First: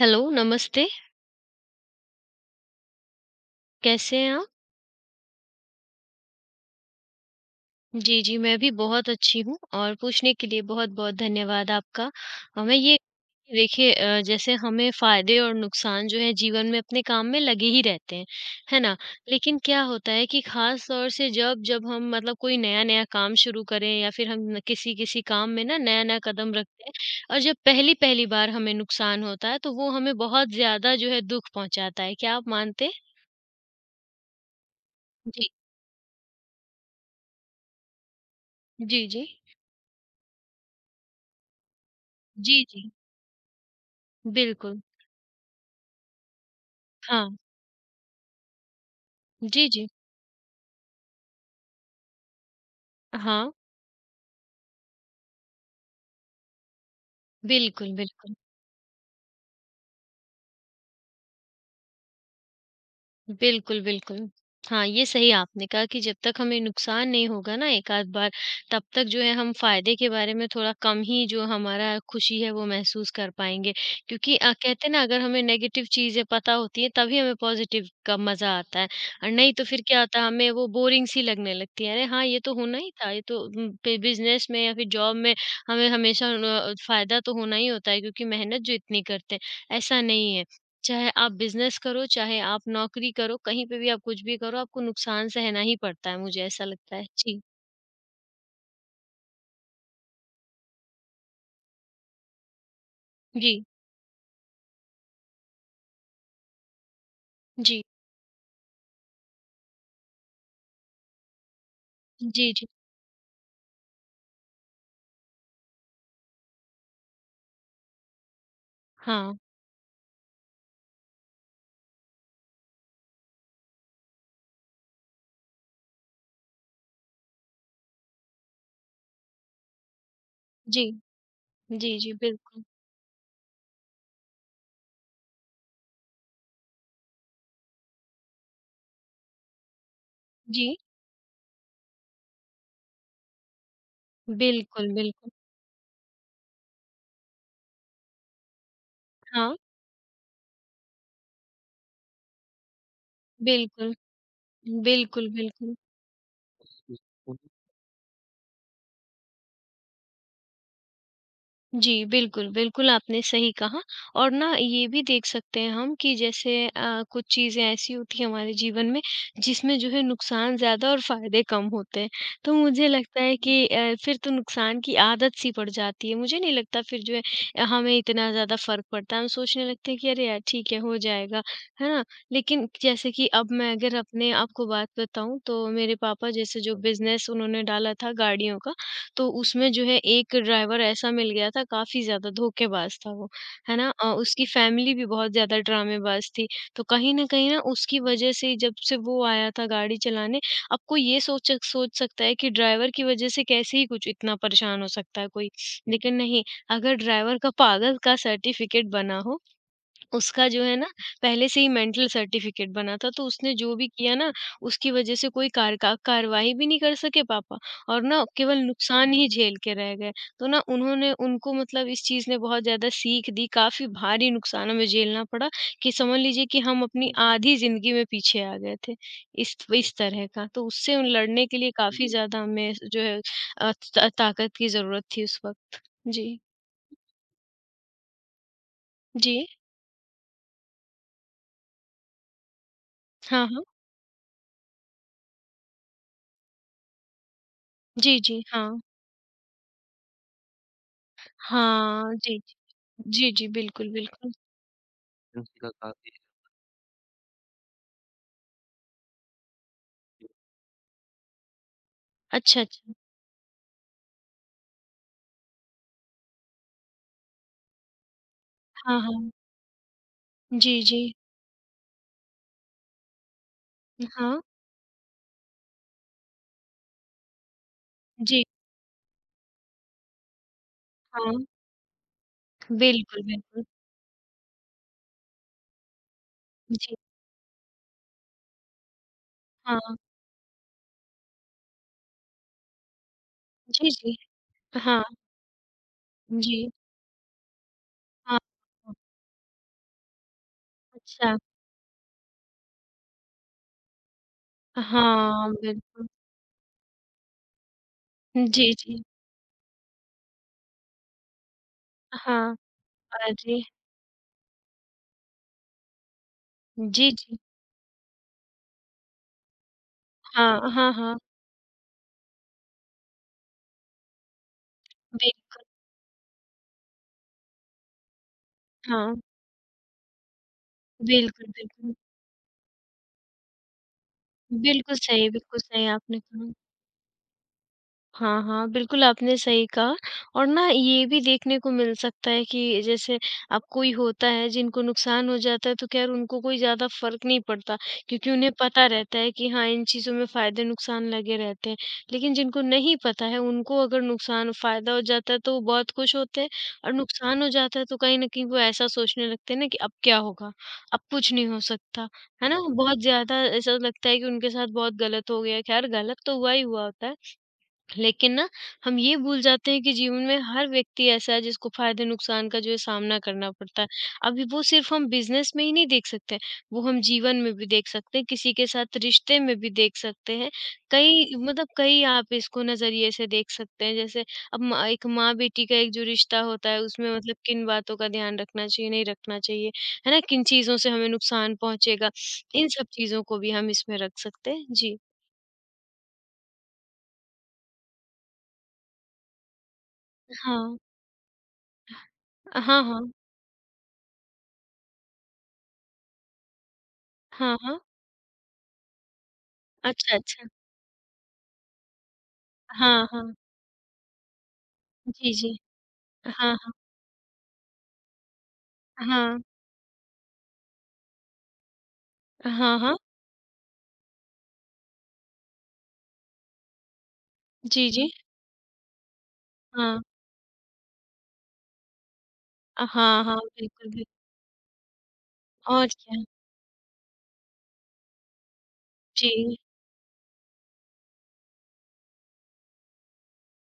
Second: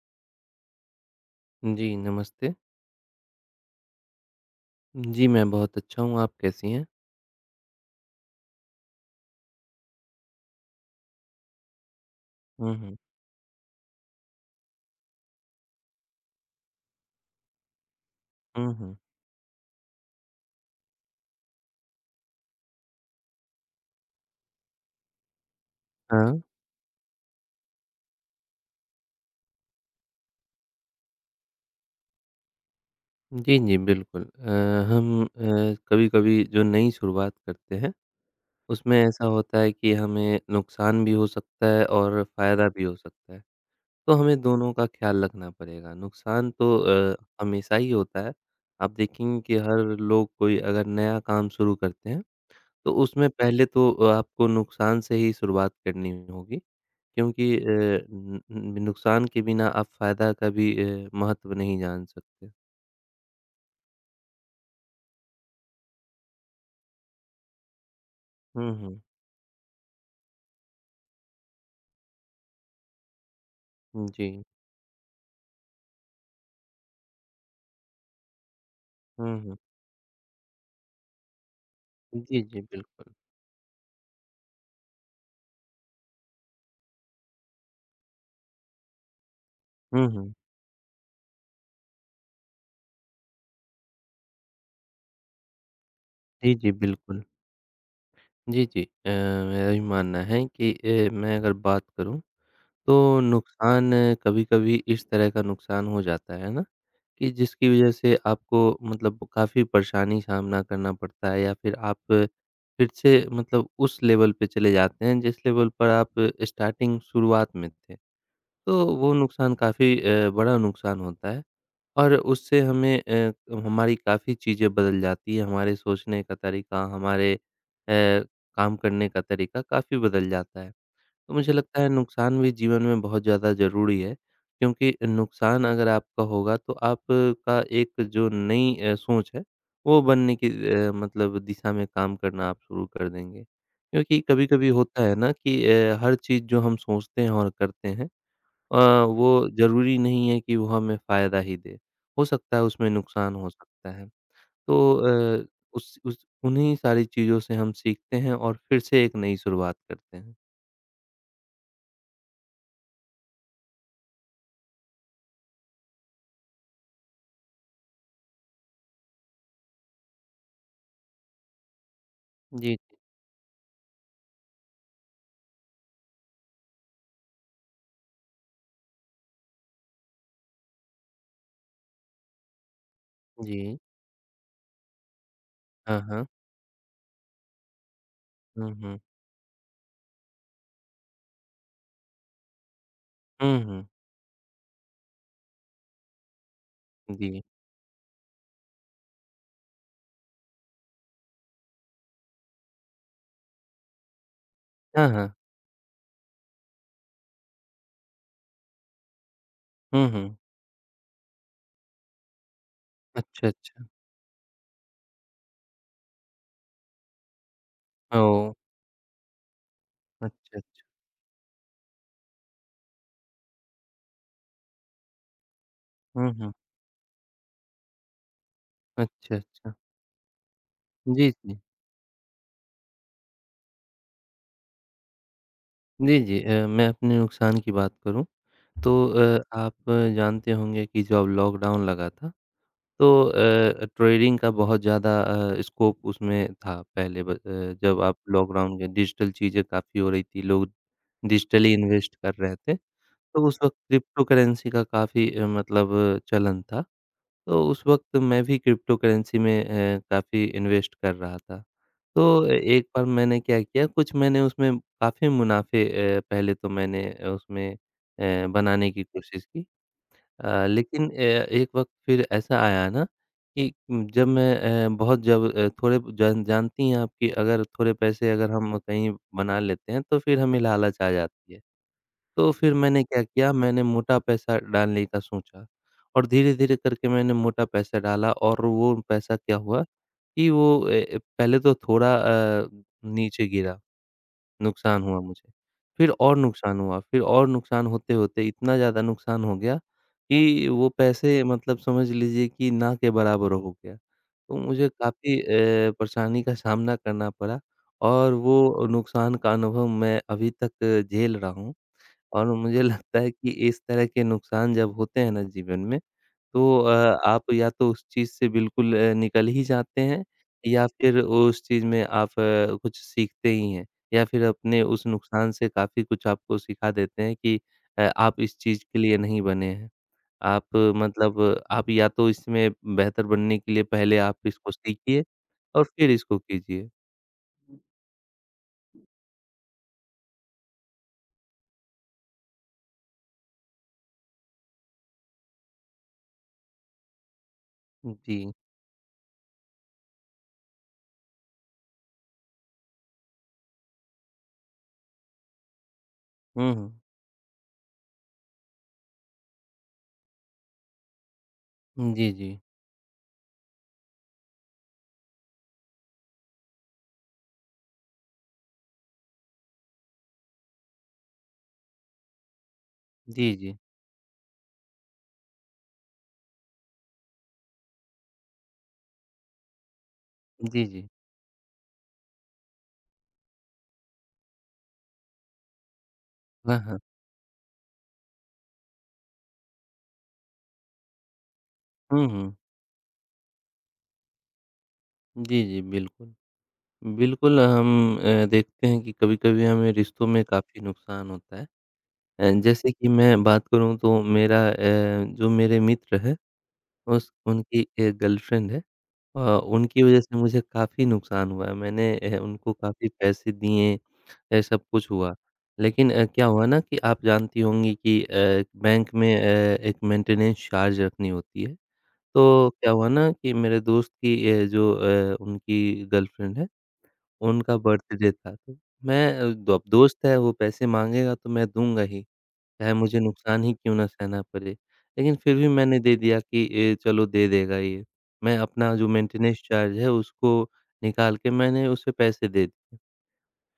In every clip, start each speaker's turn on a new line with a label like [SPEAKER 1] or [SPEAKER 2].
[SPEAKER 1] Hello, नमस्ते,
[SPEAKER 2] जी, नमस्ते।
[SPEAKER 1] कैसे हैं आप?
[SPEAKER 2] जी, मैं बहुत अच्छा हूँ, आप कैसी हैं?
[SPEAKER 1] जी, जी, मैं भी बहुत अच्छी हूँ और पूछने के लिए बहुत-बहुत धन्यवाद आपका। अ,
[SPEAKER 2] हुँ,
[SPEAKER 1] मैं ये
[SPEAKER 2] हुँ।
[SPEAKER 1] देखिए जैसे हमें फ़ायदे और नुकसान जो है जीवन में अपने काम में लगे ही रहते हैं,
[SPEAKER 2] हुँ,
[SPEAKER 1] है
[SPEAKER 2] हुँ।
[SPEAKER 1] ना? लेकिन क्या होता है कि ख़ास तौर से जब जब हम मतलब कोई नया-नया काम शुरू करें या फिर हम न किसी-किसी काम में ना नया-नया
[SPEAKER 2] हाँ।
[SPEAKER 1] कदम रखते हैं और जब पहली-पहली बार हमें नुकसान होता है, तो वो हमें बहुत ज़्यादा जो है दुःख पहुँचाता है। क्या आप मानते हैं?
[SPEAKER 2] जी, जी, बिल्कुल। हम
[SPEAKER 1] जी।
[SPEAKER 2] कभी-कभी जो नई शुरुआत करते हैं, उसमें
[SPEAKER 1] जी, जी।
[SPEAKER 2] ऐसा होता है कि हमें नुकसान भी हो सकता है और
[SPEAKER 1] जी,
[SPEAKER 2] फ़ायदा भी
[SPEAKER 1] जी।
[SPEAKER 2] हो सकता है, तो हमें दोनों
[SPEAKER 1] बिल्कुल,
[SPEAKER 2] का ख़्याल रखना पड़ेगा। नुकसान तो
[SPEAKER 1] हाँ।
[SPEAKER 2] हमेशा ही होता है, आप देखेंगे कि
[SPEAKER 1] जी,
[SPEAKER 2] हर
[SPEAKER 1] जी।
[SPEAKER 2] लोग कोई अगर नया काम शुरू करते हैं, तो उसमें
[SPEAKER 1] हाँ,
[SPEAKER 2] पहले तो आपको नुकसान से ही शुरुआत करनी होगी। क्योंकि
[SPEAKER 1] बिल्कुल, बिल्कुल।
[SPEAKER 2] न न नुकसान के बिना आप फ़ायदा का भी महत्व नहीं जान सकते।
[SPEAKER 1] बिल्कुल, बिल्कुल। हाँ, ये सही आपने कहा कि जब तक हमें नुकसान नहीं होगा ना एक आध बार,
[SPEAKER 2] हुँ,
[SPEAKER 1] तब
[SPEAKER 2] हुँ।
[SPEAKER 1] तक जो है हम फ़ायदे के बारे में थोड़ा कम ही जो हमारा खुशी है वो महसूस कर पाएँगे।
[SPEAKER 2] जी।
[SPEAKER 1] क्योंकि कहते हैं ना अगर हमें नेगेटिव चीज़ें पता होती हैं तभी हमें पॉज़िटिव का मज़ा आता है और
[SPEAKER 2] हुँ,
[SPEAKER 1] नहीं
[SPEAKER 2] हुँ।
[SPEAKER 1] तो फिर क्या होता है हमें वो बोरिंग सी लगने लगती है। अरे हाँ, ये
[SPEAKER 2] जी,
[SPEAKER 1] तो
[SPEAKER 2] जी,
[SPEAKER 1] होना ही था,
[SPEAKER 2] बिल्कुल।
[SPEAKER 1] ये तो पे बिज़नेस में या फिर जॉब में हमें हमेशा फ़ायदा तो होना ही होता है क्योंकि मेहनत जो इतनी करते हैं, ऐसा
[SPEAKER 2] हुँ, हुँ।
[SPEAKER 1] नहीं है। चाहे आप बिज़नेस करो, चाहे आप नौकरी करो, कहीं पे भी आप कुछ भी करो, आपको नुकसान सहना ही पड़ता है, मुझे
[SPEAKER 2] जी,
[SPEAKER 1] ऐसा
[SPEAKER 2] जी,
[SPEAKER 1] लगता है।
[SPEAKER 2] बिल्कुल।
[SPEAKER 1] जी,
[SPEAKER 2] जी, जी। मेरा भी मानना है कि मैं अगर बात करूँ तो
[SPEAKER 1] जी,
[SPEAKER 2] नुकसान कभी-कभी इस तरह का नुकसान हो जाता है ना कि जिसकी
[SPEAKER 1] जी,
[SPEAKER 2] वज़ह से आपको मतलब काफ़ी परेशानी सामना करना पड़ता है या फिर आप
[SPEAKER 1] जी, जी।
[SPEAKER 2] फिर से मतलब उस लेवल पे चले जाते हैं जिस लेवल पर आप स्टार्टिंग शुरुआत में थे। तो वो
[SPEAKER 1] हाँ,
[SPEAKER 2] नुकसान काफ़ी बड़ा नुकसान होता है और उससे हमें हमारी काफ़ी चीज़ें बदल जाती है, हमारे सोचने का तरीका, हमारे काम करने का तरीका काफ़ी बदल जाता है।
[SPEAKER 1] जी,
[SPEAKER 2] तो मुझे लगता है
[SPEAKER 1] जी, जी,
[SPEAKER 2] नुकसान भी
[SPEAKER 1] बिल्कुल।
[SPEAKER 2] जीवन में बहुत ज़्यादा ज़रूरी है क्योंकि नुकसान अगर आपका होगा तो आपका एक जो नई सोच है वो बनने की
[SPEAKER 1] जी,
[SPEAKER 2] मतलब दिशा में काम करना आप शुरू कर देंगे। क्योंकि कभी-कभी
[SPEAKER 1] बिल्कुल,
[SPEAKER 2] होता है
[SPEAKER 1] बिल्कुल।
[SPEAKER 2] ना कि हर चीज़ जो हम सोचते हैं और करते हैं अ, वो
[SPEAKER 1] हाँ,
[SPEAKER 2] ज़रूरी नहीं है कि वो हमें फ़ायदा ही दे। हो सकता है उसमें नुकसान हो सकता
[SPEAKER 1] बिल्कुल,
[SPEAKER 2] है। तो
[SPEAKER 1] बिल्कुल,
[SPEAKER 2] अ,
[SPEAKER 1] बिल्कुल।
[SPEAKER 2] उस उन्हीं सारी चीज़ों से हम सीखते हैं और फिर से एक नई शुरुआत करते हैं।
[SPEAKER 1] जी, बिल्कुल, बिल्कुल आपने सही कहा और ना ये भी देख सकते हैं हम कि जैसे कुछ चीज़ें ऐसी होती हैं हमारे जीवन में जिसमें जो है नुकसान ज़्यादा और फ़ायदे कम होते हैं। तो
[SPEAKER 2] जी,
[SPEAKER 1] मुझे लगता है कि फिर तो नुकसान की आदत सी पड़ जाती है। मुझे नहीं लगता फिर जो है हमें इतना ज़्यादा फ़र्क पड़ता है। हम सोचने लगते हैं कि अरे यार ठीक है हो जाएगा, है ना? लेकिन जैसे कि अब मैं
[SPEAKER 2] जी।
[SPEAKER 1] अगर अपने आपको बात बताऊँ तो मेरे
[SPEAKER 2] हाँ, हाँ।
[SPEAKER 1] पापा जैसे जो बिज़नेस उन्होंने डाला था गाड़ियों
[SPEAKER 2] हुँ,
[SPEAKER 1] का
[SPEAKER 2] हुँ।
[SPEAKER 1] तो उसमें जो है एक ड्राइवर ऐसा मिल गया था काफ़ी ज़्यादा धोखेबाज़ था वो,
[SPEAKER 2] हुँ,
[SPEAKER 1] है
[SPEAKER 2] हुँ।
[SPEAKER 1] ना? उसकी फ़ैमिली भी बहुत ज़्यादा ड्रामेबाज़ थी। तो कहीं न
[SPEAKER 2] जी।
[SPEAKER 1] कहीं ना उसकी वजह से जब से वो आया था गाड़ी चलाने, अब कोई ये सोच सोच सकता है कि ड्राइवर की वजह से कैसे ही कुछ इतना परेशान हो
[SPEAKER 2] हाँ,
[SPEAKER 1] सकता है
[SPEAKER 2] हाँ।
[SPEAKER 1] कोई। लेकिन नहीं, अगर ड्राइवर का पागल का सर्टिफ़िकेट बना हो
[SPEAKER 2] हुँ, हुँ।
[SPEAKER 1] उसका जो है ना पहले से ही मेंटल सर्टिफिकेट बना था, तो
[SPEAKER 2] अच्छा,
[SPEAKER 1] उसने जो
[SPEAKER 2] अच्छा।
[SPEAKER 1] भी किया ना उसकी वज़ह से कोई कार का कार्रवाई भी नहीं कर सके पापा और ना
[SPEAKER 2] ओह!
[SPEAKER 1] केवल नुकसान ही झेल के रह गए। तो
[SPEAKER 2] अच्छा,
[SPEAKER 1] ना
[SPEAKER 2] अच्छा।
[SPEAKER 1] उन्होंने उनको मतलब इस चीज़ ने बहुत ज़्यादा सीख दी, काफ़ी भारी नुकसान हमें झेलना पड़ा कि समझ
[SPEAKER 2] हुँ,
[SPEAKER 1] लीजिए
[SPEAKER 2] हुँ।
[SPEAKER 1] कि हम अपनी आधी ज़िंदगी में पीछे आ गए थे,
[SPEAKER 2] अच्छा,
[SPEAKER 1] इस
[SPEAKER 2] अच्छा।
[SPEAKER 1] इस तरह का। तो उससे उन
[SPEAKER 2] जी,
[SPEAKER 1] लड़ने के
[SPEAKER 2] जी।
[SPEAKER 1] लिए काफ़ी ज़्यादा हमें जो है अ, त ताकत की ज़रूरत थी उस वक़्त।
[SPEAKER 2] जी, जी।
[SPEAKER 1] जी।
[SPEAKER 2] मैं अपने नुकसान की बात करूँ तो
[SPEAKER 1] जी।
[SPEAKER 2] आप जानते होंगे कि जब लॉकडाउन लगा था तो
[SPEAKER 1] हाँ, हाँ।
[SPEAKER 2] ट्रेडिंग का बहुत ज़्यादा स्कोप उसमें था पहले जब आप
[SPEAKER 1] जी, जी।
[SPEAKER 2] लॉकडाउन
[SPEAKER 1] हाँ।
[SPEAKER 2] के डिजिटल चीज़ें काफ़ी हो रही थी, लोग डिजिटली
[SPEAKER 1] हाँ,
[SPEAKER 2] इन्वेस्ट कर
[SPEAKER 1] जी।
[SPEAKER 2] रहे थे,
[SPEAKER 1] जी,
[SPEAKER 2] तो
[SPEAKER 1] जी,
[SPEAKER 2] उस वक़्त
[SPEAKER 1] बिल्कुल,
[SPEAKER 2] क्रिप्टो
[SPEAKER 1] बिल्कुल।
[SPEAKER 2] करेंसी का काफ़ी मतलब चलन था। तो उस वक़्त मैं भी क्रिप्टो करेंसी में काफ़ी इन्वेस्ट कर रहा था। तो ए
[SPEAKER 1] अच्छा,
[SPEAKER 2] एक
[SPEAKER 1] अच्छा।
[SPEAKER 2] बार मैंने क्या किया, कुछ मैंने उसमें काफ़ी मुनाफ़े पहले तो मैंने उसमें बनाने
[SPEAKER 1] हाँ,
[SPEAKER 2] की
[SPEAKER 1] हाँ।
[SPEAKER 2] कोशिश की
[SPEAKER 1] जी, जी।
[SPEAKER 2] लेकिन एक वक़्त फिर ऐसा आया ना कि जब
[SPEAKER 1] हाँ,
[SPEAKER 2] मैं बहुत जब थोड़े जानती हैं आप कि अगर थोड़े पैसे
[SPEAKER 1] जी,
[SPEAKER 2] अगर हम कहीं बना लेते हैं तो फिर हमें लालच आ
[SPEAKER 1] हाँ।
[SPEAKER 2] जाती है। तो फिर मैंने क्या
[SPEAKER 1] बिल्कुल,
[SPEAKER 2] किया
[SPEAKER 1] बिल्कुल।
[SPEAKER 2] मैंने मोटा पैसा डालने का सोचा और धीरे-धीरे
[SPEAKER 1] जी,
[SPEAKER 2] करके मैंने मोटा पैसा डाला और वो पैसा क्या हुआ
[SPEAKER 1] हाँ।
[SPEAKER 2] कि वो ए ए, पहले तो थोड़ा अ, नीचे गिरा
[SPEAKER 1] जी, जी।
[SPEAKER 2] नुकसान
[SPEAKER 1] हाँ,
[SPEAKER 2] हुआ मुझे। फिर और
[SPEAKER 1] जी,
[SPEAKER 2] नुकसान हुआ, फिर और नुकसान
[SPEAKER 1] हाँ।
[SPEAKER 2] होते-होते इतना ज़्यादा नुकसान हो गया कि वो
[SPEAKER 1] अच्छा।
[SPEAKER 2] पैसे मतलब समझ लीजिए कि ना के बराबर हो गया। तो मुझे काफ़ी
[SPEAKER 1] हाँ, बिल्कुल।
[SPEAKER 2] परेशानी का सामना करना पड़ा और
[SPEAKER 1] जी,
[SPEAKER 2] वो
[SPEAKER 1] जी।
[SPEAKER 2] नुकसान का अनुभव मैं अभी तक झेल रहा हूँ और
[SPEAKER 1] हाँ,
[SPEAKER 2] मुझे लगता है कि
[SPEAKER 1] अरे!
[SPEAKER 2] इस तरह के नुकसान जब होते हैं ना जीवन में तो
[SPEAKER 1] जी, जी।
[SPEAKER 2] आप या तो उस चीज़ से बिल्कुल निकल ही जाते हैं
[SPEAKER 1] हाँ,
[SPEAKER 2] या
[SPEAKER 1] हाँ, हाँ।
[SPEAKER 2] फिर उस चीज़ में आप कुछ सीखते ही हैं या फिर अपने उस नुकसान
[SPEAKER 1] बिल्कुल,
[SPEAKER 2] से काफ़ी कुछ आपको सिखा देते हैं कि आप इस चीज़ के लिए
[SPEAKER 1] हाँ।
[SPEAKER 2] नहीं बने हैं। आप मतलब
[SPEAKER 1] बिल्कुल,
[SPEAKER 2] आप
[SPEAKER 1] बिल्कुल।
[SPEAKER 2] या तो इसमें बेहतर बनने के लिए पहले आप इसको सीखिए
[SPEAKER 1] बिल्कुल
[SPEAKER 2] और
[SPEAKER 1] सही
[SPEAKER 2] फिर
[SPEAKER 1] आपने
[SPEAKER 2] इसको
[SPEAKER 1] कहा।
[SPEAKER 2] कीजिए।
[SPEAKER 1] हाँ, हाँ, बिल्कुल आपने सही कहा और ना ये भी देखने को मिल सकता है कि जैसे अब कोई होता है जिनको नुकसान हो जाता है तो ख़ैर उनको कोई ज़्यादा फ़र्क नहीं पड़ता क्योंकि
[SPEAKER 2] जी।
[SPEAKER 1] उन्हें पता रहता है कि हाँ, इन चीज़ों में फ़ायदे-नुकसान लगे रहते हैं। लेकिन जिनको नहीं पता है उनको अगर नुकसान फ़ायदा हो जाता है तो वो बहुत खुश होते हैं
[SPEAKER 2] हुँ, हुँ।
[SPEAKER 1] और नुकसान हो जाता है तो कहीं न कहीं वो ऐसा सोचने लगते हैं ना कि अब क्या होगा? अब कुछ नहीं हो सकता,
[SPEAKER 2] जी,
[SPEAKER 1] है
[SPEAKER 2] जी।
[SPEAKER 1] ना? बहुत ज़्यादा ऐसा लगता है कि उनके साथ बहुत गलत हो गया। ख़ैर गलत तो हुआ ही हुआ होता है। लेकिन ना हम ये भूल जाते हैं कि जीवन में हर व्यक्ति ऐसा है जिसको फायदे नुकसान का जो है सामना करना
[SPEAKER 2] जी, जी।
[SPEAKER 1] पड़ता है। अभी वो सिर्फ़ हम बिज़नेस में ही नहीं देख सकते हैं, वो हम जीवन में भी देख सकते हैं, किसी के साथ रिश्ते में भी देख सकते हैं।
[SPEAKER 2] जी, जी।
[SPEAKER 1] कई मतलब कई आप इसको नज़रिए से देख सकते हैं जैसे अब म एक माँ-बेटी का एक जो रिश्ता होता
[SPEAKER 2] हाँ,
[SPEAKER 1] है
[SPEAKER 2] हाँ।
[SPEAKER 1] उसमें मतलब किन बातों का ध्यान रखना चाहिए, नहीं रखना चाहिए, है ना? किन चीज़ों से हमें नुकसान पहुँचेगा,
[SPEAKER 2] हुँ, हुँ।
[SPEAKER 1] इन सब चीज़ों को भी हम इसमें रख सकते हैं। जी।
[SPEAKER 2] जी, जी, बिल्कुल। बिल्कुल, हम देखते हैं कि कभी-कभी हमें रिश्तों में
[SPEAKER 1] हाँ।
[SPEAKER 2] काफ़ी नुकसान होता है।
[SPEAKER 1] हाँ,
[SPEAKER 2] जैसे कि
[SPEAKER 1] हाँ।
[SPEAKER 2] मैं बात करूँ तो मेरा जो मेरे मित्र हैं उस
[SPEAKER 1] हाँ, हाँ।
[SPEAKER 2] उनकी एक गर्लफ्रेंड है अ, उनकी
[SPEAKER 1] अच्छा,
[SPEAKER 2] वज़ह से
[SPEAKER 1] अच्छा।
[SPEAKER 2] मुझे काफ़ी नुकसान हुआ है। मैंने उनको
[SPEAKER 1] हाँ,
[SPEAKER 2] काफ़ी
[SPEAKER 1] हाँ।
[SPEAKER 2] पैसे दिए, ये सब कुछ
[SPEAKER 1] जी,
[SPEAKER 2] हुआ।
[SPEAKER 1] जी।
[SPEAKER 2] लेकिन क्या
[SPEAKER 1] हाँ,
[SPEAKER 2] हुआ
[SPEAKER 1] हाँ।
[SPEAKER 2] ना कि आप जानती होंगी कि बैंक में
[SPEAKER 1] हाँ।
[SPEAKER 2] एक मेंटेनेंस चार्ज रखनी होती है। तो
[SPEAKER 1] हाँ,
[SPEAKER 2] क्या
[SPEAKER 1] हाँ।
[SPEAKER 2] हुआ ना कि मेरे दोस्त की जो उनकी गर्लफ्रेंड है उनका
[SPEAKER 1] जी, जी।
[SPEAKER 2] बर्थडे था तो मैं दो अब
[SPEAKER 1] हाँ।
[SPEAKER 2] दोस्त है वो पैसे माँगेगा तो मैं दूँगा ही,
[SPEAKER 1] अ,
[SPEAKER 2] चाहे मुझे
[SPEAKER 1] हाँ, हाँ।
[SPEAKER 2] नुकसान ही
[SPEAKER 1] बिल्कुल,
[SPEAKER 2] क्यों ना
[SPEAKER 1] बिल्कुल।
[SPEAKER 2] सहना पड़े। लेकिन फिर भी
[SPEAKER 1] और
[SPEAKER 2] मैंने दे
[SPEAKER 1] क्या।
[SPEAKER 2] दिया कि चलो दे देगा ये। मैं अपना जो
[SPEAKER 1] जी।
[SPEAKER 2] मेंटेनेंस चार्ज है उसको निकाल के मैंने उसे पैसे दे दिए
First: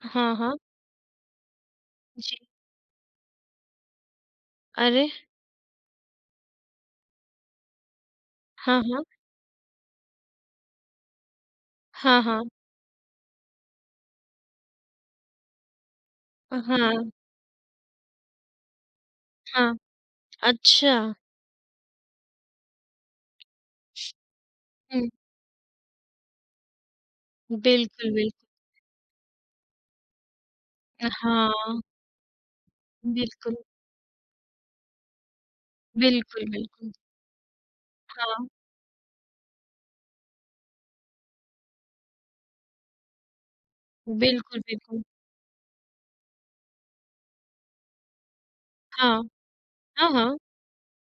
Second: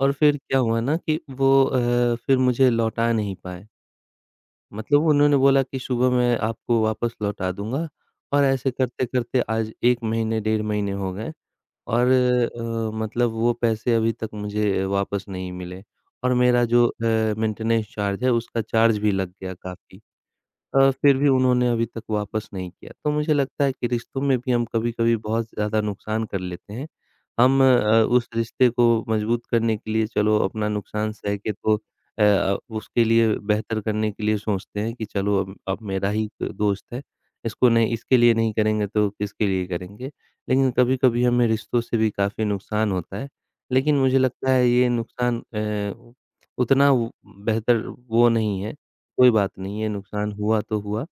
[SPEAKER 2] और
[SPEAKER 1] हाँ,
[SPEAKER 2] फिर
[SPEAKER 1] हाँ।
[SPEAKER 2] क्या हुआ ना कि वो
[SPEAKER 1] जी।
[SPEAKER 2] फिर मुझे लौटा नहीं पाए। मतलब
[SPEAKER 1] अरे!
[SPEAKER 2] उन्होंने बोला कि सुबह मैं आपको वापस लौटा दूँगा और ऐसे
[SPEAKER 1] हाँ, हाँ।
[SPEAKER 2] करते-करते आज 1 महीने, डेढ़ महीने हो गए। और
[SPEAKER 1] हाँ, हाँ।
[SPEAKER 2] मतलब वो पैसे अभी तक मुझे वापस नहीं मिले और
[SPEAKER 1] अ,
[SPEAKER 2] मेरा जो
[SPEAKER 1] हाँ,
[SPEAKER 2] मेंटेनेंस चार्ज है उसका चार्ज भी लग गया
[SPEAKER 1] हाँ।
[SPEAKER 2] काफ़ी।
[SPEAKER 1] अच्छा।
[SPEAKER 2] फिर भी उन्होंने अभी तक वापस नहीं किया। तो मुझे लगता है कि रिश्तों में भी हम
[SPEAKER 1] हुँ।
[SPEAKER 2] कभी-कभी बहुत ज़्यादा नुकसान कर लेते हैं। हम अ,
[SPEAKER 1] बिल्कुल,
[SPEAKER 2] हुँ। उस
[SPEAKER 1] बिल्कुल।
[SPEAKER 2] रिश्ते को मजबूत करने के लिए चलो अपना
[SPEAKER 1] अ,
[SPEAKER 2] नुकसान सह के तो
[SPEAKER 1] हाँ।
[SPEAKER 2] उसके लिए
[SPEAKER 1] बिल्कुल,
[SPEAKER 2] बेहतर करने के लिए सोचते हैं कि चलो अब मेरा ही एक
[SPEAKER 1] बिल्कुल,
[SPEAKER 2] दोस्त
[SPEAKER 1] बिल्कुल।
[SPEAKER 2] है, इसको नहीं इसके लिए
[SPEAKER 1] हाँ।
[SPEAKER 2] नहीं करेंगे तो किसके लिए करेंगे। लेकिन कभी-कभी हमें रिश्तों से भी काफ़ी नुकसान होता है। लेकिन मुझे लगता
[SPEAKER 1] बिल्कुल,
[SPEAKER 2] है ये
[SPEAKER 1] बिल्कुल।
[SPEAKER 2] नुकसान उतना बेहतर वो नहीं है
[SPEAKER 1] हाँ।
[SPEAKER 2] कोई बात नहीं है,
[SPEAKER 1] हाँ,
[SPEAKER 2] नुकसान
[SPEAKER 1] हाँ।
[SPEAKER 2] हुआ तो हुआ,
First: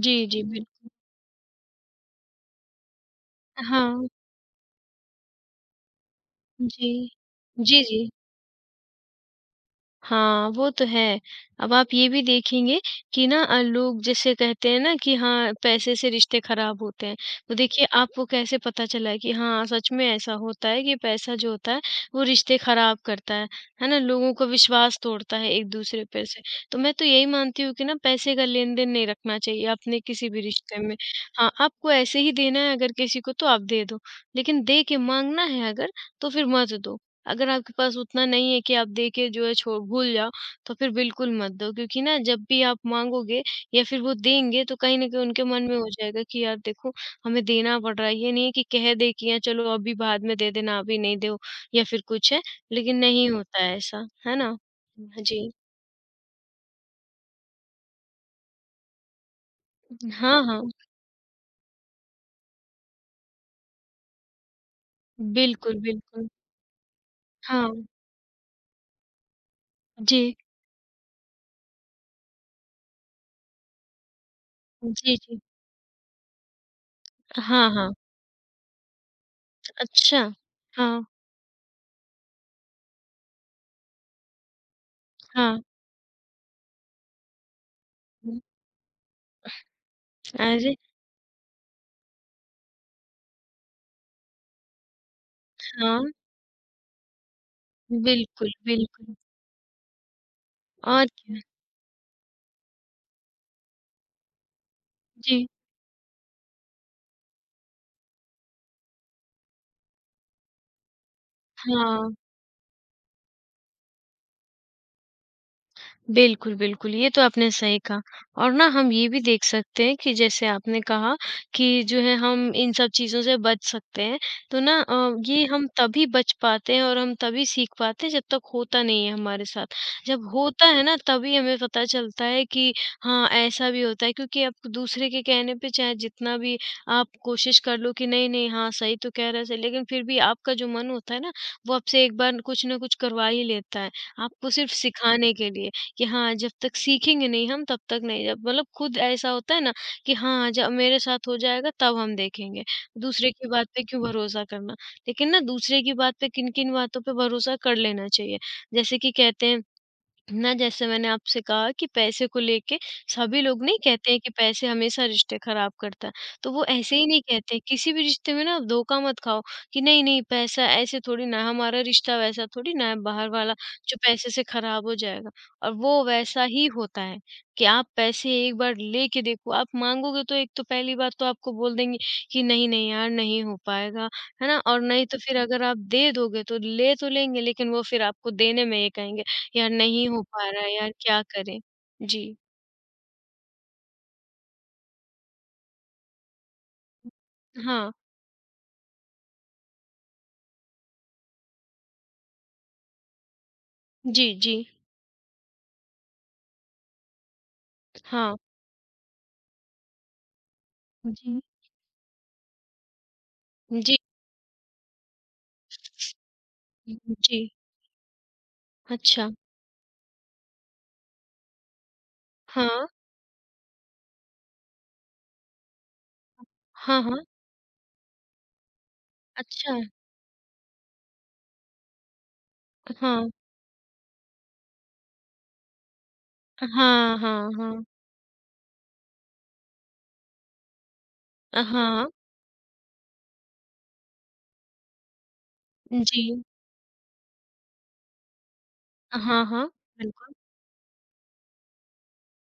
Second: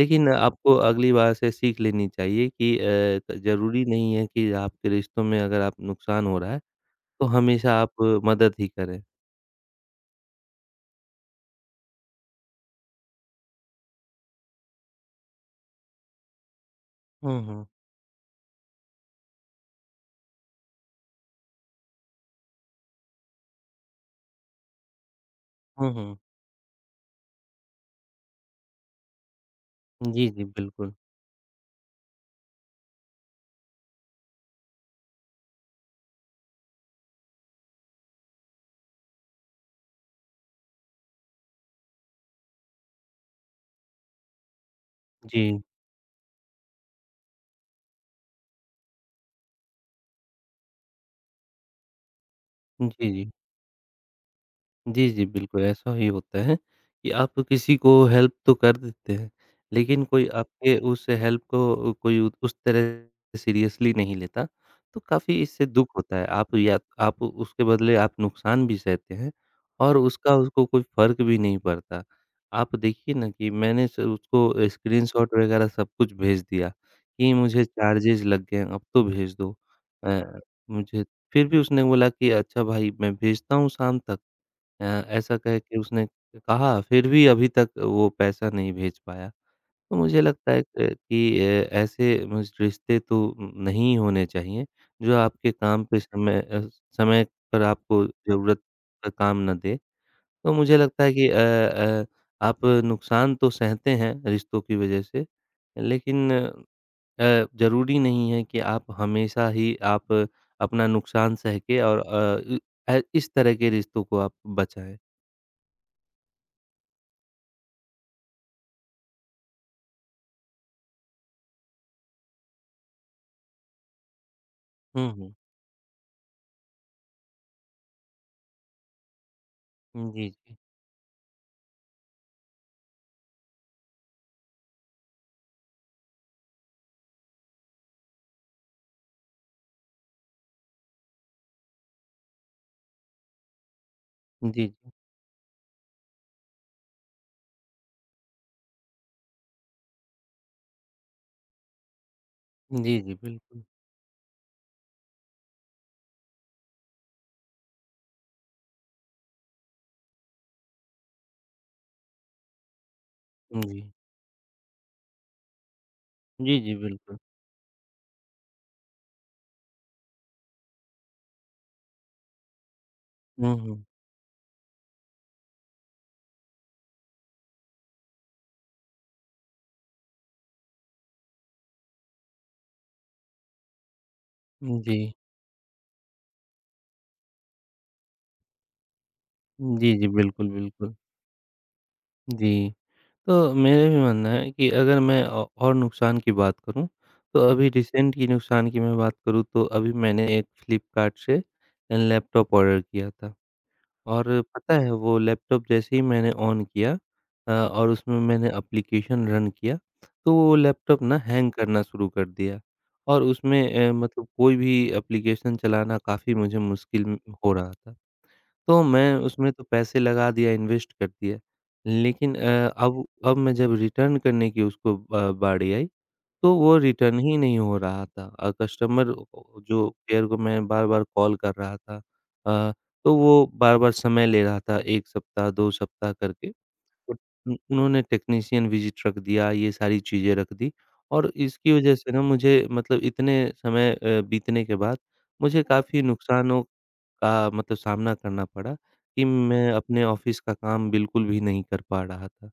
[SPEAKER 1] जी, जी।
[SPEAKER 2] आपको
[SPEAKER 1] बिल्कुल।
[SPEAKER 2] अगली बार से सीख लेनी चाहिए कि ज़रूरी
[SPEAKER 1] हाँ।
[SPEAKER 2] नहीं है कि आपके रिश्तों में अगर आप नुकसान हो रहा है,
[SPEAKER 1] जी।
[SPEAKER 2] तो
[SPEAKER 1] जी,
[SPEAKER 2] हमेशा
[SPEAKER 1] जी।
[SPEAKER 2] आप मदद ही करें।
[SPEAKER 1] हाँ, वो तो है। अब आप ये भी देखेंगे कि ना लोग जैसे कहते हैं ना कि हाँ, पैसे से रिश्ते खराब होते हैं।
[SPEAKER 2] हुँ,
[SPEAKER 1] तो
[SPEAKER 2] हुँ।
[SPEAKER 1] देखिए आपको कैसे पता चला है कि हाँ, सच में ऐसा होता है कि पैसा जो होता है वो रिश्ते खराब करता है ना? लोगों का विश्वास तोड़ता है
[SPEAKER 2] हुँ,
[SPEAKER 1] एक-दूसरे
[SPEAKER 2] हुँ।
[SPEAKER 1] पे से। तो मैं तो यही मानती हूँ कि ना पैसे का लेन-देन नहीं रखना चाहिए अपने
[SPEAKER 2] जी,
[SPEAKER 1] किसी भी
[SPEAKER 2] जी,
[SPEAKER 1] रिश्ते
[SPEAKER 2] बिल्कुल।
[SPEAKER 1] में। हाँ, आपको ऐसे ही देना है अगर किसी को तो आप दे दो, लेकिन दे के माँगना है अगर तो फिर मत दो। अगर आपके पास उतना नहीं है कि आप दे के जो है छो भूल जाओ, तो फिर बिल्कुल मत दो क्योंकि ना जब भी आप माँगोगे या फिर वो देंगे तो कहीं न कहीं
[SPEAKER 2] जी।
[SPEAKER 1] उनके मन में हो जाएगा कि यार देखो हमें देना पड़ रहा है। ये नहीं है कि कह दें कि या चलो अभी बाद में दे देना, अभी नहीं दो या फिर कुछ है, लेकिन
[SPEAKER 2] जी,
[SPEAKER 1] नहीं
[SPEAKER 2] जी।
[SPEAKER 1] होता है ऐसा, है ना?
[SPEAKER 2] जी, जी,
[SPEAKER 1] जी।
[SPEAKER 2] बिल्कुल, ऐसा ही होता है कि आप किसी को हेल्प तो कर देते हैं, लेकिन कोई
[SPEAKER 1] हाँ, हाँ।
[SPEAKER 2] आपके उस हेल्प को कोई उ उस तरह सीरियसली नहीं लेता, तो काफ़ी इससे
[SPEAKER 1] बिल्कुल,
[SPEAKER 2] दुःख होता है।
[SPEAKER 1] बिल्कुल।
[SPEAKER 2] आप उसके
[SPEAKER 1] हाँ।
[SPEAKER 2] बदले आप नुकसान भी सहते हैं और उसका
[SPEAKER 1] जी।
[SPEAKER 2] उसको कोई फ़र्क भी नहीं पड़ता। आप देखिए ना कि मैंने स उसको
[SPEAKER 1] जी,
[SPEAKER 2] स्क्रीनशॉट
[SPEAKER 1] जी।
[SPEAKER 2] वगैरह सब कुछ भेज दिया कि मुझे
[SPEAKER 1] हाँ, हाँ।
[SPEAKER 2] चार्जेज़ लग गए हैं, अब तो भेज दो। अ,
[SPEAKER 1] अच्छा। हाँ,
[SPEAKER 2] मुझे फिर भी उसने बोला कि अच्छा भाई मैं भेजता हूँ शाम तक। ऐसा कह
[SPEAKER 1] हाँ।
[SPEAKER 2] के उसने कहा, फिर भी अभी तक वो पैसा नहीं भेज पाया। तो मुझे लगता है
[SPEAKER 1] अरे!
[SPEAKER 2] कि ऐसे मुझ रिश्ते तो नहीं होने चाहिए, जो आपके काम पे
[SPEAKER 1] हाँ,
[SPEAKER 2] समय समय पर आपको
[SPEAKER 1] बिल्कुल,
[SPEAKER 2] ज़रूरत का
[SPEAKER 1] बिल्कुल।
[SPEAKER 2] काम ना दे। तो मुझे लगता
[SPEAKER 1] और
[SPEAKER 2] है कि
[SPEAKER 1] क्या।
[SPEAKER 2] आप नुकसान तो सहते हैं रिश्तों की वज़ह से,
[SPEAKER 1] जी।
[SPEAKER 2] लेकिन ज़रूरी नहीं है कि आप हमेशा ही आप अपना नुकसान सह के और
[SPEAKER 1] हाँ,
[SPEAKER 2] इस तरह के रिश्तों को आप बचाएँ।
[SPEAKER 1] बिल्कुल, बिल्कुल, ये तो आपने सही कहा और ना हम ये भी देख सकते हैं कि जैसे आपने कहा कि जो है हम इन सब चीज़ों से बच सकते हैं, तो ना
[SPEAKER 2] हुँ, हुँ।
[SPEAKER 1] ये हम तभी बच पाते हैं और हम तभी सीख पाते हैं जब तक होता नहीं है हमारे साथ। जब
[SPEAKER 2] जी, जी।
[SPEAKER 1] होता है ना तभी हमें पता चलता है कि हाँ, ऐसा भी होता है क्योंकि आप दूसरे के कहने पे चाहे जितना भी आप कोशिश कर लो कि नहीं, नहीं, हाँ, सही तो कह रहा है सही लेकिन फिर भी आपका जो मन होता है ना, वो आपसे एक बार कुछ ना कुछ करवा ही लेता है, आपको
[SPEAKER 2] जी,
[SPEAKER 1] सिर्फ़
[SPEAKER 2] जी।
[SPEAKER 1] सिखाने के लिए। कि हाँ, जब तक सीखेंगे नहीं हम तब तक नहीं जब मतलब खुद ऐसा होता है ना कि हाँ, जब मेरे साथ हो जाएगा तब हम देखेंगे।
[SPEAKER 2] जी, जी,
[SPEAKER 1] दूसरे की
[SPEAKER 2] बिल्कुल।
[SPEAKER 1] बात पे क्यों भरोसा करना? लेकिन ना दूसरे की बात पे किन-किन बातों पे भरोसा कर लेना चाहिए। जैसे कि कहते हैं ना जैसे मैंने आपसे कहा कि पैसे को लेके सभी लोग नहीं
[SPEAKER 2] जी।
[SPEAKER 1] कहते हैं कि पैसे हमेशा रिश्ते खराब करता है तो
[SPEAKER 2] जी,
[SPEAKER 1] वो
[SPEAKER 2] जी,
[SPEAKER 1] ऐसे ही
[SPEAKER 2] बिल्कुल।
[SPEAKER 1] नहीं कहते किसी भी रिश्ते में ना आप धोखा मत खाओ कि नहीं नहीं पैसा ऐसे थोड़ी ना है, हमारा रिश्ता वैसा थोड़ी ना है बाहर
[SPEAKER 2] हुँ,
[SPEAKER 1] वाला
[SPEAKER 2] हुँ।
[SPEAKER 1] जो पैसे से खराब हो जाएगा और वो वैसा ही होता है कि आप पैसे एक बार लेके देखो आप मांगोगे तो एक तो पहली बात तो आपको बोल देंगे कि नहीं नहीं यार नहीं हो पाएगा है ना और
[SPEAKER 2] जी।
[SPEAKER 1] नहीं तो फिर अगर आप दे दोगे तो ले तो लेंगे लेकिन वो फिर आपको देने में ये कहेंगे या
[SPEAKER 2] जी, जी,
[SPEAKER 1] नहीं हो
[SPEAKER 2] बिल्कुल,
[SPEAKER 1] पा रहा है यार
[SPEAKER 2] बिल्कुल।
[SPEAKER 1] क्या करें? जी।
[SPEAKER 2] जी। तो मेरा भी मानना है कि अगर मैं औ और नुकसान की बात करूँ, तो अभी
[SPEAKER 1] हाँ।
[SPEAKER 2] रिसेंट की नुकसान की मैं बात करूँ, तो अभी मैंने एक फ्लिपकार्ट से लैपटॉप ऑर्डर किया था।
[SPEAKER 1] जी,
[SPEAKER 2] और
[SPEAKER 1] जी।
[SPEAKER 2] पता है वो लैपटॉप जैसे ही मैंने ऑन किया और उसमें
[SPEAKER 1] हाँ।
[SPEAKER 2] मैंने एप्लीकेशन रन किया, तो वो लैपटॉप ना
[SPEAKER 1] जी।
[SPEAKER 2] हैंग करना शुरू कर दिया और उसमें
[SPEAKER 1] जी,
[SPEAKER 2] मतलब कोई भी एप्लीकेशन चलाना काफ़ी मुझे मुश्किल म
[SPEAKER 1] जी।
[SPEAKER 2] हो रहा था। तो मैं
[SPEAKER 1] अच्छा।
[SPEAKER 2] उसमें तो पैसे लगा दिया, इन्वेस्ट कर दिया, लेकिन
[SPEAKER 1] हाँ।
[SPEAKER 2] अब मैं जब रिटर्न करने की उसको ब बारी आई तो वो
[SPEAKER 1] हाँ,
[SPEAKER 2] रिटर्न
[SPEAKER 1] हाँ।
[SPEAKER 2] ही नहीं हो रहा था कस्टमर ओ
[SPEAKER 1] अच्छा।
[SPEAKER 2] जो केयर को मैं बार-बार कॉल कर रहा था अ, तो
[SPEAKER 1] हाँ।
[SPEAKER 2] वो बार-बार समय ले रहा था 1 सप्ताह, 2 सप्ताह करके। हुँ।
[SPEAKER 1] हाँ, हाँ,
[SPEAKER 2] उन
[SPEAKER 1] हाँ।
[SPEAKER 2] उन्होंने टेक्नीशियन विज़िट रख दिया, ये सारी चीज़ें रख दी और
[SPEAKER 1] अ,
[SPEAKER 2] इसकी वजह
[SPEAKER 1] हाँ।
[SPEAKER 2] से ना मुझे मतलब इतने समय बीतने के बाद मुझे काफ़ी
[SPEAKER 1] जी।
[SPEAKER 2] नुकसानों का मतलब सामना करना पड़ा कि
[SPEAKER 1] हाँ, हाँ।
[SPEAKER 2] मैं अपने
[SPEAKER 1] बिल्कुल।
[SPEAKER 2] ऑफ़िस का काम बिल्कुल भी नहीं कर पा रहा था।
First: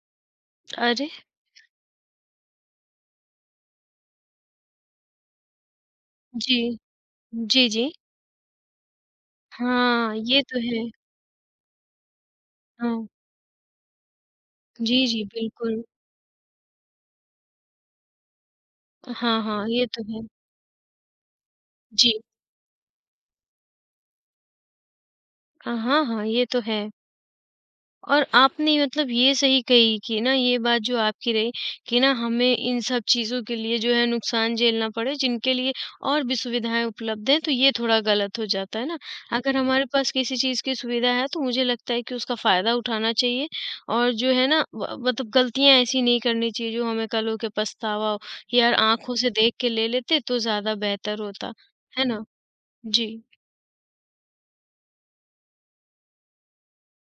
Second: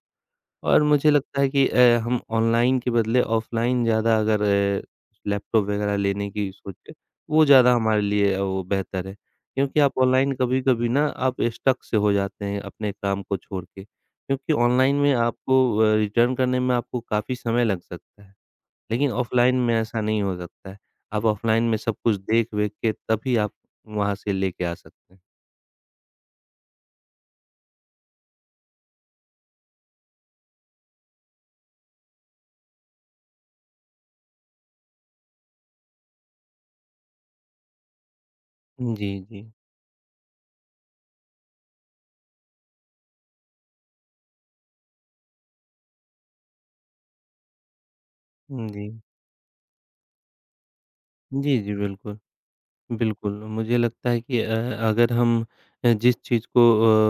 [SPEAKER 2] और मुझे
[SPEAKER 1] अरे!
[SPEAKER 2] लगता है कि हम ऑनलाइन के बदले ऑफ़लाइन ज़्यादा अगर लैपटॉप वग़ैरह लेने की
[SPEAKER 1] जी।
[SPEAKER 2] सोचे, वो
[SPEAKER 1] जी,
[SPEAKER 2] ज़्यादा
[SPEAKER 1] जी।
[SPEAKER 2] हमारे लिए वो बेहतर है। क्योंकि आप
[SPEAKER 1] हाँ,
[SPEAKER 2] ऑनलाइन
[SPEAKER 1] ये तो
[SPEAKER 2] कभी-कभी
[SPEAKER 1] है।
[SPEAKER 2] ना आप स्टक से हो जाते हैं अपने
[SPEAKER 1] हाँ।
[SPEAKER 2] काम को छोड़ के। क्योंकि ऑनलाइन
[SPEAKER 1] जी,
[SPEAKER 2] में
[SPEAKER 1] जी,
[SPEAKER 2] आपको
[SPEAKER 1] बिल्कुल।
[SPEAKER 2] रिटर्न करने में आपको काफ़ी समय लग सकता है, लेकिन
[SPEAKER 1] हाँ,
[SPEAKER 2] ऑफ़लाइन
[SPEAKER 1] हाँ,
[SPEAKER 2] में
[SPEAKER 1] ये
[SPEAKER 2] ऐसा
[SPEAKER 1] तो
[SPEAKER 2] नहीं
[SPEAKER 1] है।
[SPEAKER 2] हो सकता है। आप ऑफ़लाइन में सब कुछ
[SPEAKER 1] जी।
[SPEAKER 2] देख-वेख के तभी आप वहाँ से लेके आ सकते हैं।
[SPEAKER 1] अ, हाँ, हाँ, ये तो है। और आपने मतलब ये सही कही कि ना ये बात जो आपकी रही कि ना हमें इन सब चीज़ों के लिए जो है नुकसान झेलना पड़े जिनके लिए और भी सुविधाएँ उपलब्ध हैं तो ये थोड़ा गलत हो जाता है ना।
[SPEAKER 2] जी, जी।
[SPEAKER 1] अगर हमारे पास किसी चीज़ की सुविधा है तो मुझे लगता है कि उसका फ़ायदा उठाना चाहिए और जो है ना व मतलब गलतियाँ ऐसी नहीं करनी चाहिए जो हमें कल हो के पछतावा हो कि यार
[SPEAKER 2] जी।
[SPEAKER 1] आँखों से देख के ले लेते तो ज़्यादा बेहतर होता।
[SPEAKER 2] जी, जी,
[SPEAKER 1] है
[SPEAKER 2] बिल्कुल।
[SPEAKER 1] ना? जी।
[SPEAKER 2] बिल्कुल, मुझे लगता है कि अगर हम जिस चीज़ को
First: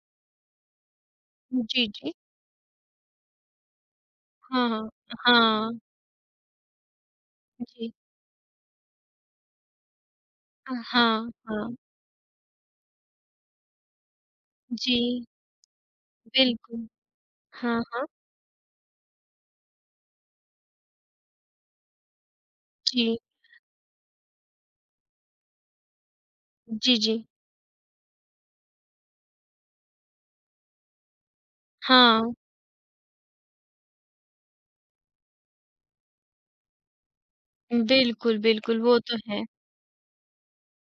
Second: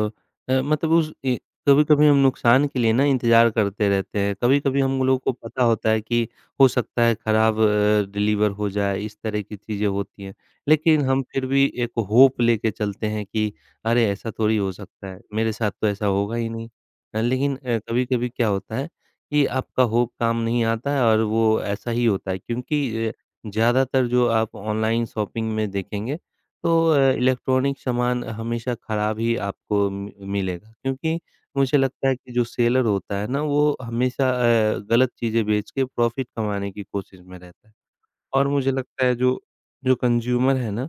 [SPEAKER 2] मतलब उस ए
[SPEAKER 1] जी,
[SPEAKER 2] कभी-कभी
[SPEAKER 1] जी।
[SPEAKER 2] हम नुकसान के लिए ना इंतज़ार करते रहते हैं।
[SPEAKER 1] हाँ,
[SPEAKER 2] कभी-कभी
[SPEAKER 1] हाँ।
[SPEAKER 2] हम लोगों को पता
[SPEAKER 1] हाँ।
[SPEAKER 2] होता है कि हो सकता है खराब
[SPEAKER 1] जी।
[SPEAKER 2] डिलीवर हो जाए, इस तरह की चीज़ें होती हैं।
[SPEAKER 1] अ,
[SPEAKER 2] लेकिन हम
[SPEAKER 1] हाँ,
[SPEAKER 2] फिर भी
[SPEAKER 1] हाँ।
[SPEAKER 2] एक होप लेके चलते हैं कि अरे! ऐसा थोड़ी हो
[SPEAKER 1] जी।
[SPEAKER 2] सकता है, मेरे साथ तो ऐसा होगा ही नहीं।
[SPEAKER 1] बिल्कुल।
[SPEAKER 2] लेकिन
[SPEAKER 1] हाँ, हाँ।
[SPEAKER 2] कभी-कभी क्या होता है कि आपका होप काम नहीं आता है और वो ऐसा ही होता है क्योंकि
[SPEAKER 1] जी।
[SPEAKER 2] ज़्यादातर जो आप ऑनलाइन शॉपिंग में देखेंगे, तो
[SPEAKER 1] जी, जी।
[SPEAKER 2] इलेक्ट्रॉनिक सामान हमेशा खराब ही आपको मि मिलेगा क्योंकि मुझे लगता है कि
[SPEAKER 1] हाँ,
[SPEAKER 2] जो सेलर होता है ना, वो हमेशा गलत चीज़ें बेच के प्रॉफ़िट कमाने की कोशिश में रहता है।
[SPEAKER 1] बिल्कुल,
[SPEAKER 2] और मुझे
[SPEAKER 1] बिल्कुल, वो
[SPEAKER 2] लगता है
[SPEAKER 1] तो
[SPEAKER 2] जो
[SPEAKER 1] है।
[SPEAKER 2] जो कंज़्यूमर है ना,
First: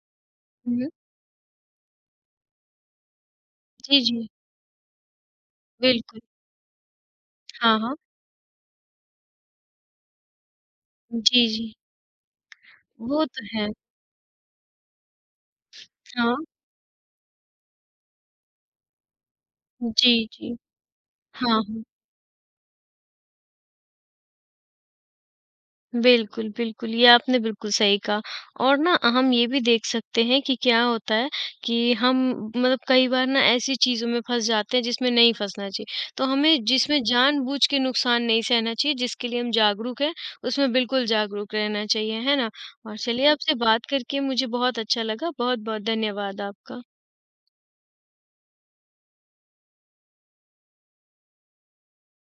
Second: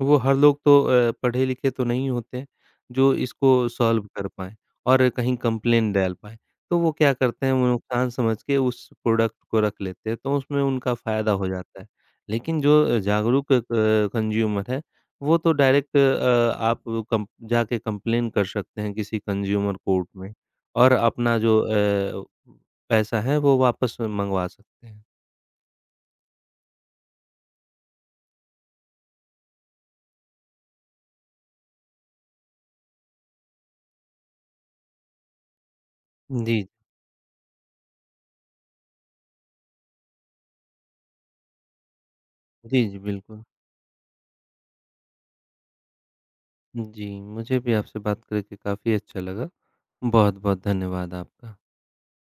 [SPEAKER 2] वो हर लोग तो
[SPEAKER 1] हुँ।
[SPEAKER 2] पढ़े लिखे तो नहीं होते हैं, जो इसको
[SPEAKER 1] जी,
[SPEAKER 2] सॉल्व कर
[SPEAKER 1] जी,
[SPEAKER 2] पाएँ और कहीं कंप्लेंट डाल
[SPEAKER 1] बिल्कुल।
[SPEAKER 2] पाएँ। तो वो क्या करते हैं, वो
[SPEAKER 1] हाँ, हाँ।
[SPEAKER 2] नुकसान समझ के उस प्रोडक्ट को रख लेते हैं, तो उसमें उनका फ़ायदा
[SPEAKER 1] जी,
[SPEAKER 2] हो
[SPEAKER 1] जी,
[SPEAKER 2] जाता है। लेकिन जो
[SPEAKER 1] वो तो
[SPEAKER 2] जागरूक
[SPEAKER 1] है।
[SPEAKER 2] कंज़्यूमर है, वो तो डायरेक्ट
[SPEAKER 1] हाँ।
[SPEAKER 2] आप कम जाके कंप्लेन कर सकते हैं किसी कंज़्यूमर कोर्ट
[SPEAKER 1] जी,
[SPEAKER 2] में
[SPEAKER 1] जी।
[SPEAKER 2] और अपना
[SPEAKER 1] हाँ,
[SPEAKER 2] जो
[SPEAKER 1] हाँ।
[SPEAKER 2] पैसा है, वो वापस मंगवा सकते हैं।
[SPEAKER 1] बिल्कुल, बिल्कुल, ये आपने बिल्कुल सही कहा और ना हम ये भी देख सकते हैं कि क्या होता है कि हम मतलब कई बार ना ऐसी चीज़ों में फँस जाते हैं जिसमें नहीं फँसना चाहिए। तो
[SPEAKER 2] जी।
[SPEAKER 1] हमें जिसमें जानबूझ के नुकसान नहीं सहना चाहिए, जिसके लिए हम जागरूक हैं, उसमें बिल्कुल जागरूक रहना चाहिए, है ना?
[SPEAKER 2] जी,
[SPEAKER 1] और
[SPEAKER 2] जी,
[SPEAKER 1] चलिए
[SPEAKER 2] बिल्कुल।
[SPEAKER 1] आपसे बात करके मुझे बहुत अच्छा लगा, बहुत-बहुत धन्यवाद आपका।
[SPEAKER 2] जी, मुझे भी आपसे बात करके काफ़ी अच्छा लगा। बहुत-बहुत धन्यवाद आपका।